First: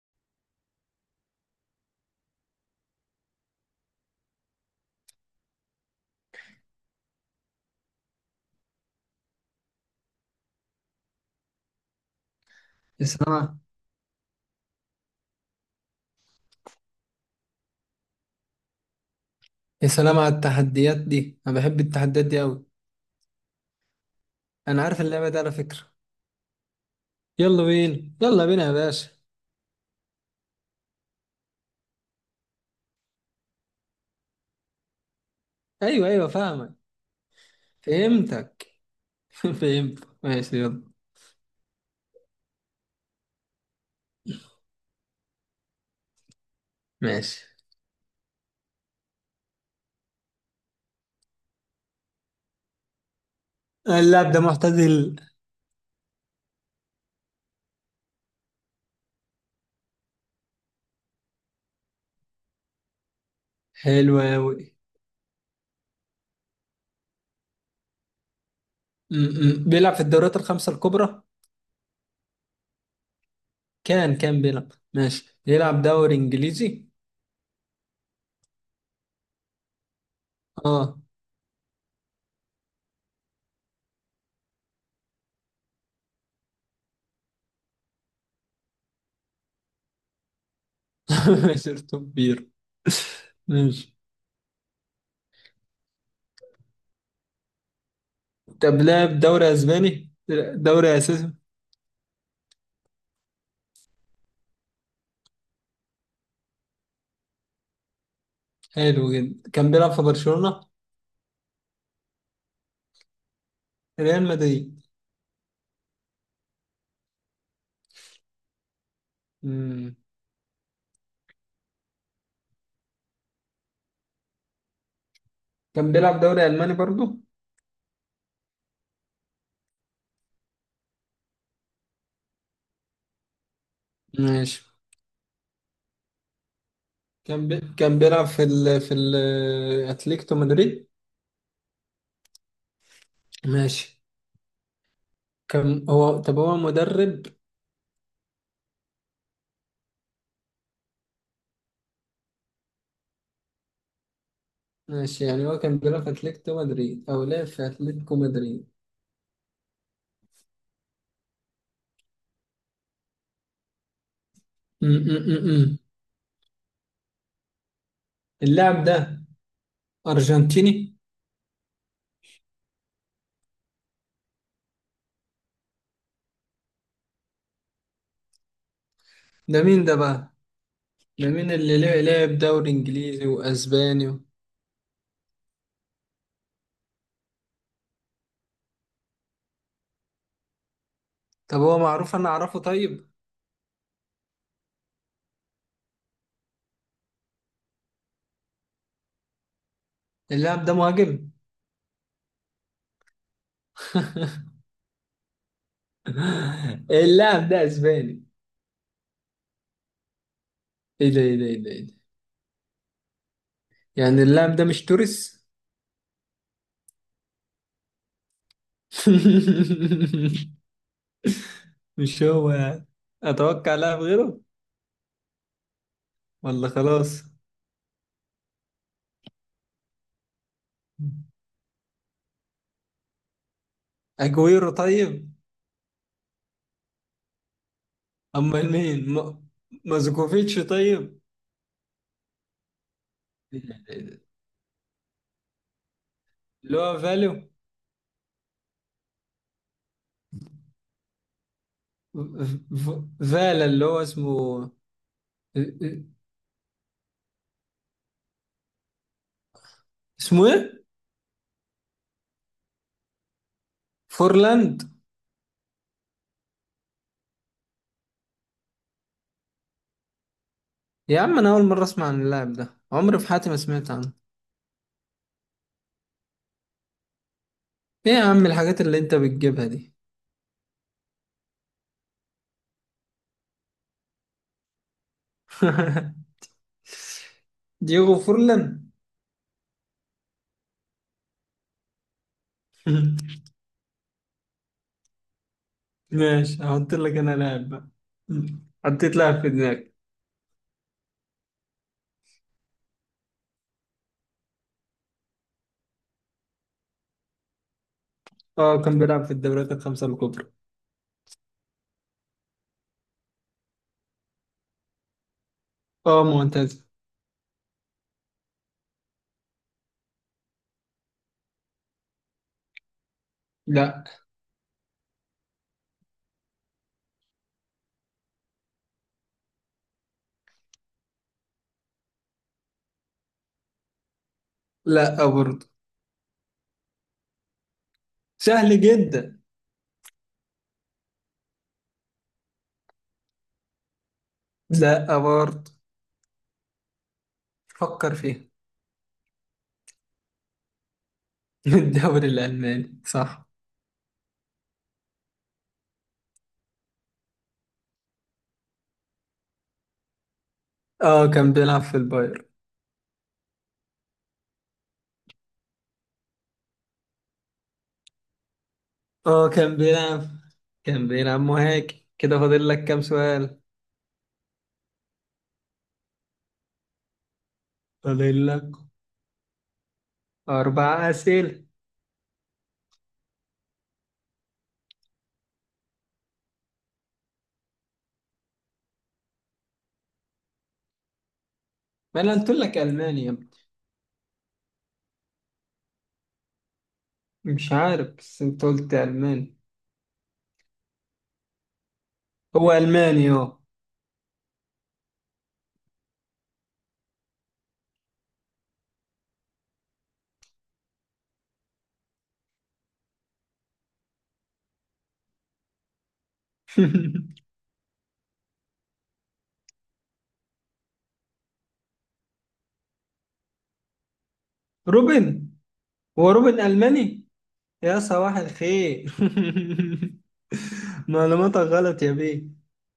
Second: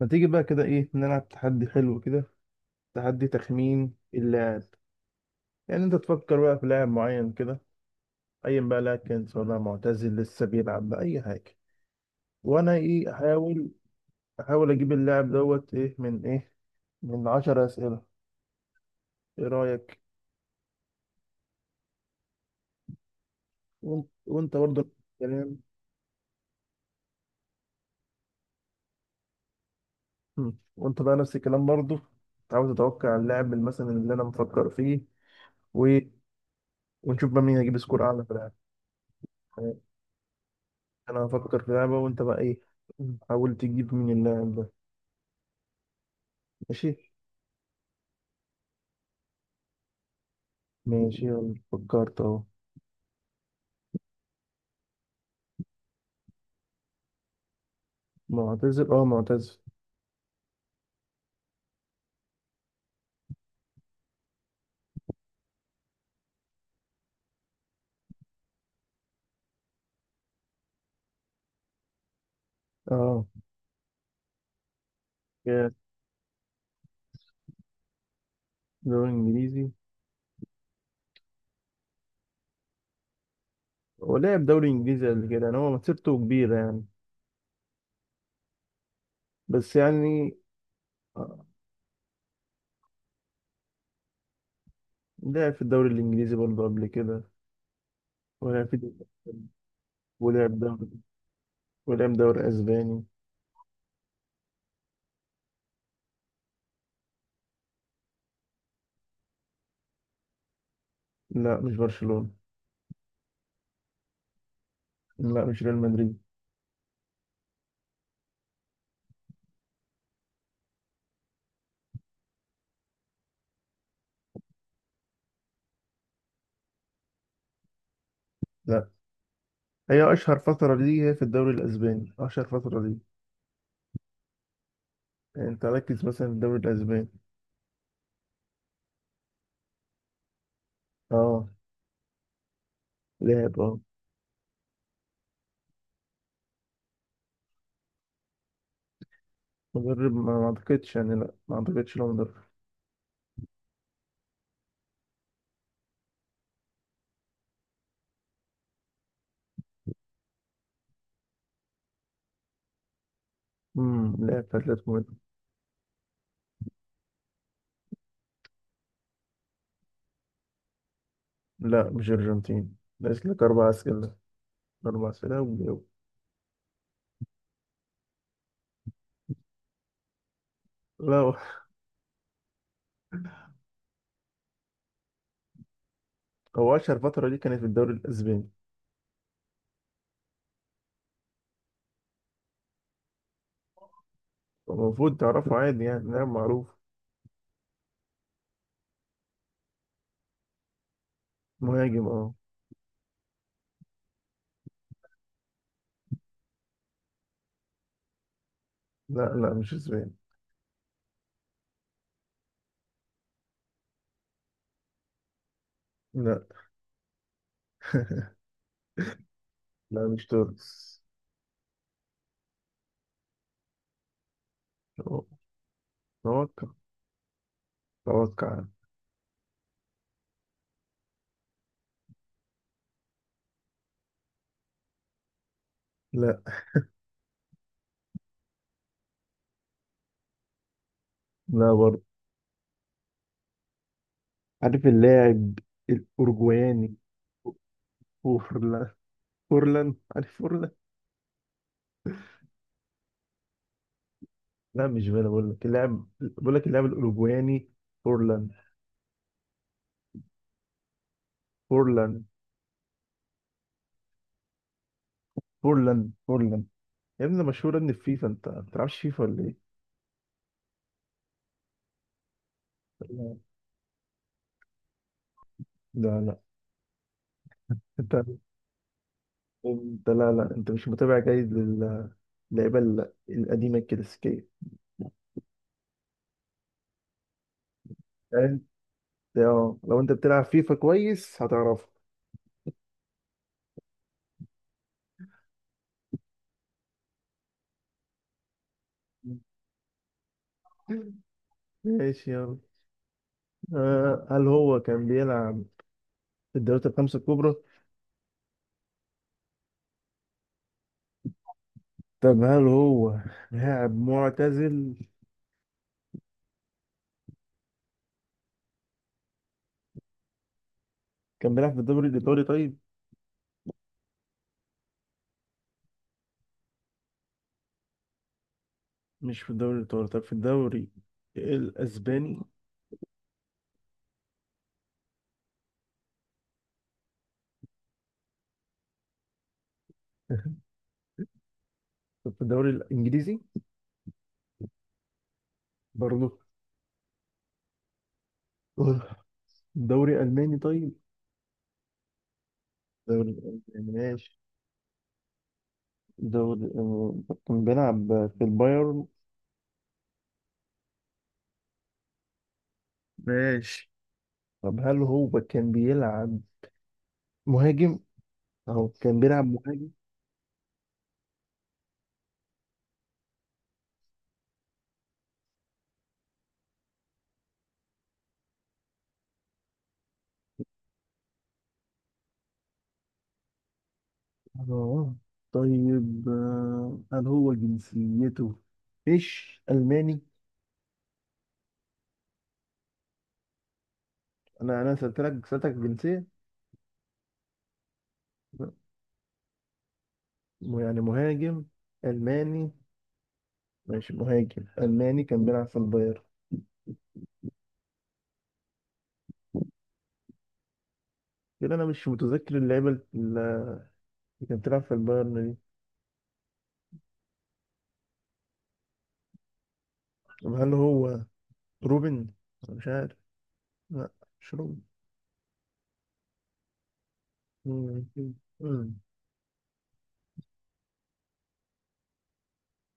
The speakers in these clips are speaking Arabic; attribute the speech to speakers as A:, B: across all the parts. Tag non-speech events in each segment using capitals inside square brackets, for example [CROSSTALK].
A: ما تيجي بقى كده ايه نلعب تحدي حلو كده، تحدي تخمين اللاعب. يعني انت تفكر بقى في لاعب معين كده، ايا بقى لاعب كان، سواء لاعب معتزل لسه بيلعب بقى اي حاجه، وانا
B: يا
A: ايه
B: سلام،
A: احاول اجيب اللاعب دوت ايه من ايه، من 10 اسئله. ايه
B: يا
A: رايك؟
B: سلام على التحديات دي. انا بحب التحديات دي قوي.
A: وانت برضه
B: انا
A: نفس
B: عارف اللعبه دي على
A: الكلام.
B: فكره. يلا بينا يلا بينا يا باشا.
A: مم. وانت بقى نفس الكلام برضه. عاوز تتوقع اللاعب مثلا اللي انا مفكر فيه و...
B: ايوه ايوه فاهمك.
A: ونشوف بقى مين هيجيب سكور اعلى في اللاعب.
B: فهمتك. [LAUGHS]
A: يعني
B: فهمت ماشي يلا.
A: انا هفكر في لعبه وانت بقى ايه، حاول تجيب مين اللاعب ده. ماشي.
B: ماشي.
A: ماشي يلا فكرت اهو.
B: اللاعب ده معتزل؟
A: معتزل اه معتزل.
B: حلو قوي. بيلعب في الدوريات الخمسه الكبرى.
A: اه
B: كان بيلعب ماشي،
A: كان
B: بيلعب دوري انجليزي.
A: دوري انجليزي.
B: اه.
A: هو لعب دوري انجليزي قبل كده، يعني هو مسيرته كبيرة يعني، بس يعني آه،
B: [LAUGHS] شرطه كبير. ماشي.
A: لعب في الدوري الانجليزي برضه قبل كده. ولعب
B: طب
A: في
B: لعب دوري اسباني،
A: ولعب
B: دوري
A: دوري
B: اساسي.
A: ولعب دوري اسباني.
B: حلو جدا. كان بيلعب في برشلونه؟
A: لا مش برشلونة.
B: ريال مدريد؟
A: لا مش ريال مدريد.
B: مم. كان بيلعب دوري ألماني برضو؟
A: لا، هي اشهر فترة ليه هي في الدوري الاسباني، اشهر فترة ليه.
B: ماشي.
A: يعني انت ركز مثلا في الدوري الاسباني.
B: كان بيلعب في أتليتيكو مدريد.
A: اه لعب اه.
B: ماشي. كان هو طب هو مدرب؟
A: مدرب ما اعتقدش يعني، لا ما اعتقدش لو مدرب.
B: ماشي، يعني هو كان بيلعب في أتليتيكو مدريد، أو لعب في أتليتيكو مدريد.
A: لعب في
B: م-
A: اتلتيكو مدريد.
B: م- م- م. اللاعب ده أرجنتيني؟
A: لا مش ارجنتين، ناقص لك اربع اسئله. اربع اسئله وجاوب.
B: ده مين ده بقى؟
A: لا
B: ده
A: هو.
B: مين اللي لعب دوري إنجليزي وأسباني و...؟
A: هو اشهر فتره دي كانت في الدوري الاسباني.
B: طب هو معروف، أنا أعرفه؟ طيب.
A: المفروض تعرفه عادي، يعني لاعب معروف.
B: اللاعب ده مهاجم؟
A: مهاجم اه.
B: [LAUGHS] اللاعب ده أسباني؟
A: لا لا مش اسباني.
B: ايه ده ايه ده ايه ده إيه ده؟ يعني اللاعب ده مش توريس؟
A: لا [LAUGHS] لا مش
B: [LAUGHS]
A: تونس.
B: مش هو يعني. اتوقع لاعب غيره
A: توقع.
B: ولا خلاص؟
A: توقع.
B: اجويرو؟ طيب.
A: لا.
B: امال مين مازوكوفيتش؟ طيب.
A: لا برضه.
B: إيه ده إيه ده إيه ده؟
A: عارف اللاعب
B: اللي
A: الاوروجواني.
B: هو فاليو،
A: فورلان. فورلان. عارف فورلان.
B: ف- ف- فالا اللي هو اسمه.
A: لا مش فانا، بقول لك اللاعب، بقول لك اللاعب الاوروجواني. فورلان.
B: اسمه ايه؟
A: فورلان.
B: فورلاند؟
A: فورلان. فورلان. يا ابني مشهورة ان الفيفا، انت ما بتلعبش فيفا ولا ايه؟
B: يا عم، انا اول مره اسمع عن اللاعب ده، عمري في
A: لا.
B: حياتي ما سمعت عنه.
A: لا لا.
B: ايه
A: انت.
B: يا عم الحاجات اللي انت بتجيبها دي؟
A: انت لا لا، انت مش متابع جيد للعيبة القديمة الكلاسيكية.
B: [LAUGHS] دييغو
A: انت.
B: فورلان.
A: اه لو انت بتلعب فيفا كويس هتعرفه.
B: [LAUGHS] ماشي، هحط لك انا لاعب بقى. مم. حطيت لاعب في دماغي.
A: ماشي يلا. هل هو كان بيلعب في الدوريات الخمسة الكبرى؟
B: اه كان بيلعب في الدوريات الخمسة الكبرى.
A: طب هل هو لاعب معتزل؟
B: اه معتزل.
A: كان بيلعب في الدوري الإيطالي طيب؟
B: لا.
A: مش في الدوري الإيطالي، طب في الدوري الأسباني؟
B: لا برضه. سهل جدا.
A: [LAUGHS] طب في الدوري الإنجليزي؟
B: لا برضه.
A: برضه.
B: فكر فيها. [LAUGHS]
A: دوري ألماني طيب؟
B: من الدوري الألماني،
A: الدوري
B: صح.
A: الألماني ماشي. دوري كان بيلعب في البايرن.
B: اه كان بيلعب في الباير.
A: ماشي. طب هل هو كان بيلعب مهاجم، أو كان بيلعب
B: اه كان
A: مهاجم.
B: بيلعب كان بيلعب مهاجم كده. فاضل لك كام سؤال؟ فاضل لك أربع أسئلة.
A: اه. طيب هل هو جنسيته مش ألماني؟
B: ما أنا قلت لك ألماني يا ابني.
A: أنا سألتلك سألتك جنسية.
B: مش عارف بس أنت قلت ألماني.
A: يعني مهاجم ألماني.
B: هو ألماني اه.
A: ماشي مهاجم ألماني كان بيلعب في البايرن كده. أنا مش متذكر اللعيبة اللي كانت بتلعب في البايرن دي. طب هل هو روبن؟ أنا مش عارف. لا مش هو.
B: [LAUGHS] روبن؟ هو روبن ألماني.
A: مم،
B: يا
A: أكيد.
B: صباح
A: مم.
B: الخير. [LAUGHS] معلوماتك غلط يا بيه.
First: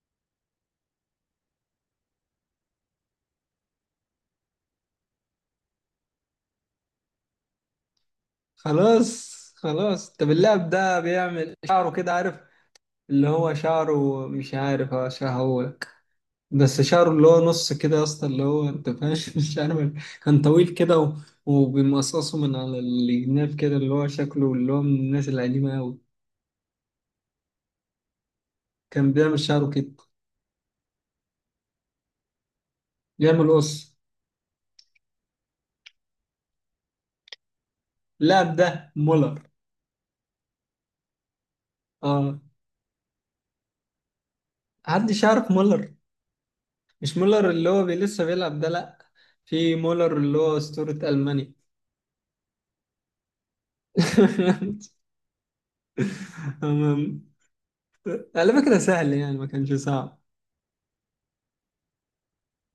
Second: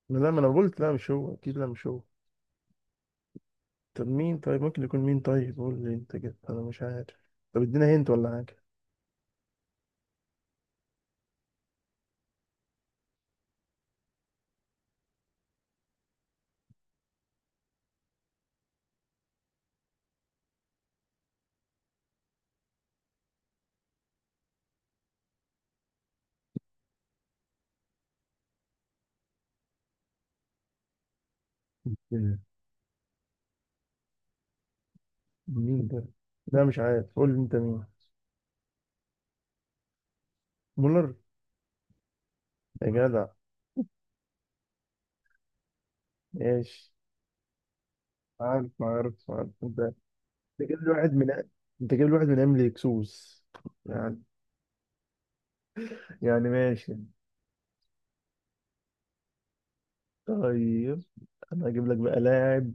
A: لا، ما انا قلت لا مش هو اكيد، لا مش هو. طب مين طيب، ممكن يكون مين طيب، قول لي انت كده، انا مش عارف. طب ادينا هنت ولا حاجه.
B: خلاص خلاص. طب اللاعب ده بيعمل شعره كده، عارف، اللي هو شعره مش عارف اشرحهولك، بس شعره اللي هو نص كده يا اسطى، اللي هو انت فاهم. [LAUGHS] مش عارف. كان طويل كده وبيمقصصه من على الجناب كده، اللي هو شكله اللي هو من الناس القديمة أوي. كان بيعمل شعره كده،
A: مم.
B: بيعمل قص.
A: مين ده. لا مش عارف، قول لي انت مين.
B: اللاعب ده مولر.
A: مولر.
B: اه.
A: يا جدع.
B: حدش يعرف مولر.
A: ماشي.
B: مش مولر اللي هو لسه بيلعب ده،
A: عارف
B: لا.
A: عارف عارف
B: في
A: انت.
B: مولر اللي هو
A: انت جايب لي
B: أسطورة
A: واحد من،
B: ألمانيا.
A: انت جايب لي واحد من ايام اكسوس يعني.
B: [LAUGHS]
A: يعني ماشي.
B: أمم. على فكرة سهل يعني، ما كانش صعب.
A: طيب انا هجيب لك بقى لاعب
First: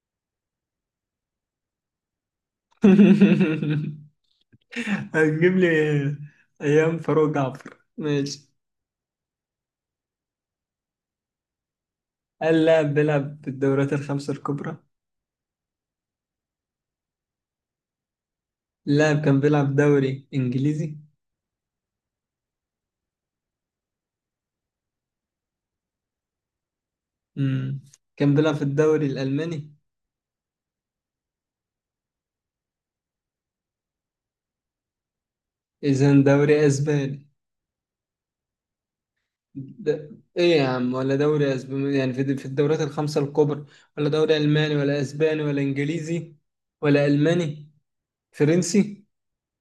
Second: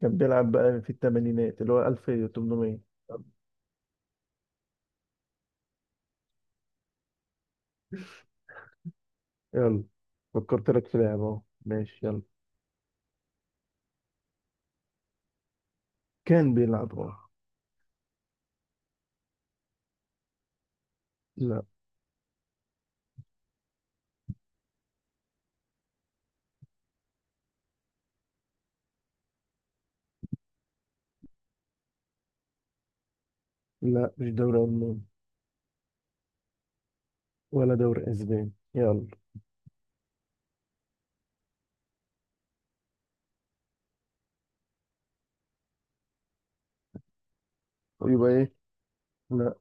A: كان بيلعب بقى في الثمانينات اللي هو 1800.
B: [LAUGHS] هتجيب لي أيام فاروق جعفر؟ ماشي.
A: يلا فكرت لك في لعبة اهو، ماشي يلا.
B: هل لاعب بيلعب بالدوريات الخمسة الكبرى؟
A: كان بيلعب اه.
B: اللاعب كان بيلعب دوري إنجليزي؟
A: لا.
B: مم. كان بيلعب في الدوري الألماني؟
A: لا مش دوري ألماني.
B: إذا دوري أسباني.
A: ولا دوري أسباني يلا.
B: ده ايه يا عم، ولا دوري اسباني يعني، في الدوريات الخمسة الكبرى، ولا دوري الماني ولا اسباني ولا انجليزي، ولا الماني،
A: يبقى ايه؟
B: فرنسي؟
A: لا.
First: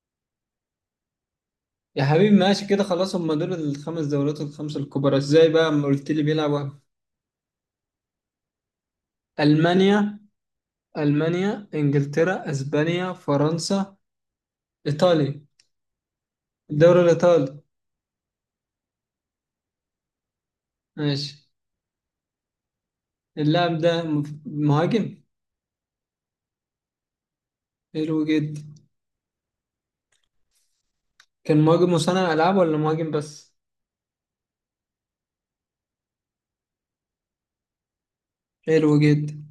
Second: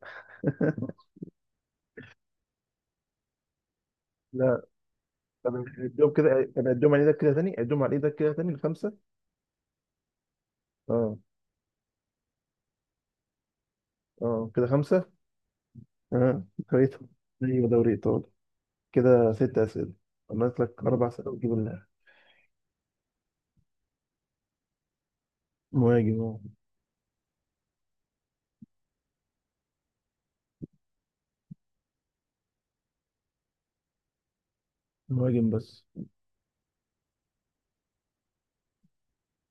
A: [LAUGHS]
B: يا حبيبي ماشي كده خلاص. هم دول الخمس دوريات،
A: لا.
B: الخمسة الكبرى ازاي
A: طب
B: بقى اما قلت
A: اديهم
B: لي
A: كده، طب
B: بيلعبوا؟
A: اديهم على ايدك كده تاني، اديهم على ايدك كده تاني الخمسة.
B: المانيا.
A: اه.
B: المانيا، انجلترا، اسبانيا، فرنسا.
A: اه كده خمسة.
B: ايطاليا.
A: اه. كويس.
B: الدوري الايطالي،
A: ايوه دوري ايطالي. كده ست اسئلة، عملت لك اربع اسئلة
B: ماشي.
A: وتجيب اللاعب.
B: اللاعب ده مهاجم؟
A: مهاجم اه.
B: حلو جدا. كان مهاجم مصنع العاب ولا مهاجم بس؟
A: مهاجم بس.
B: حلو جدا.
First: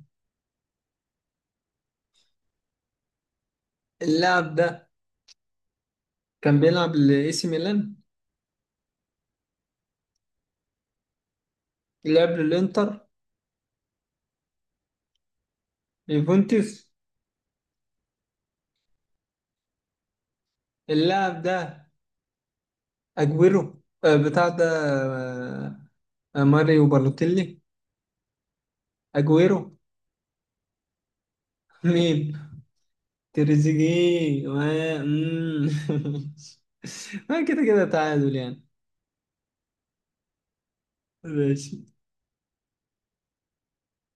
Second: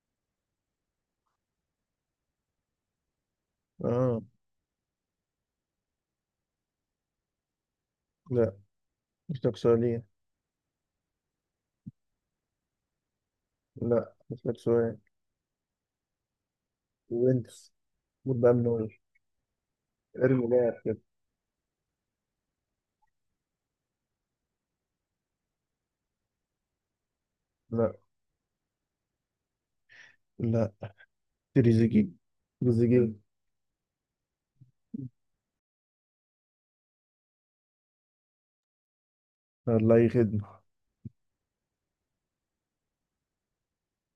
A: اه.
B: اللاعب ده كان بيلعب لاي سي ميلان؟
A: لا مش لك سؤالين.
B: لعب للانتر؟
A: لا مش لك سؤال.
B: يوفنتوس؟
A: وينكس. المفروض بقى من اول ارمي لاعب كده.
B: اللاعب ده اجويرو، آه، بتاع ده. آه، آه، ماريو بالوتيلي.
A: لا.
B: اجويرو.
A: لا. تريزيجي.
B: مين؟
A: تريزيجي.
B: تريزيجيه ما مم. [LAUGHS] ما كده كده تعادل يعني.
A: الله يخدم.
B: ماشي.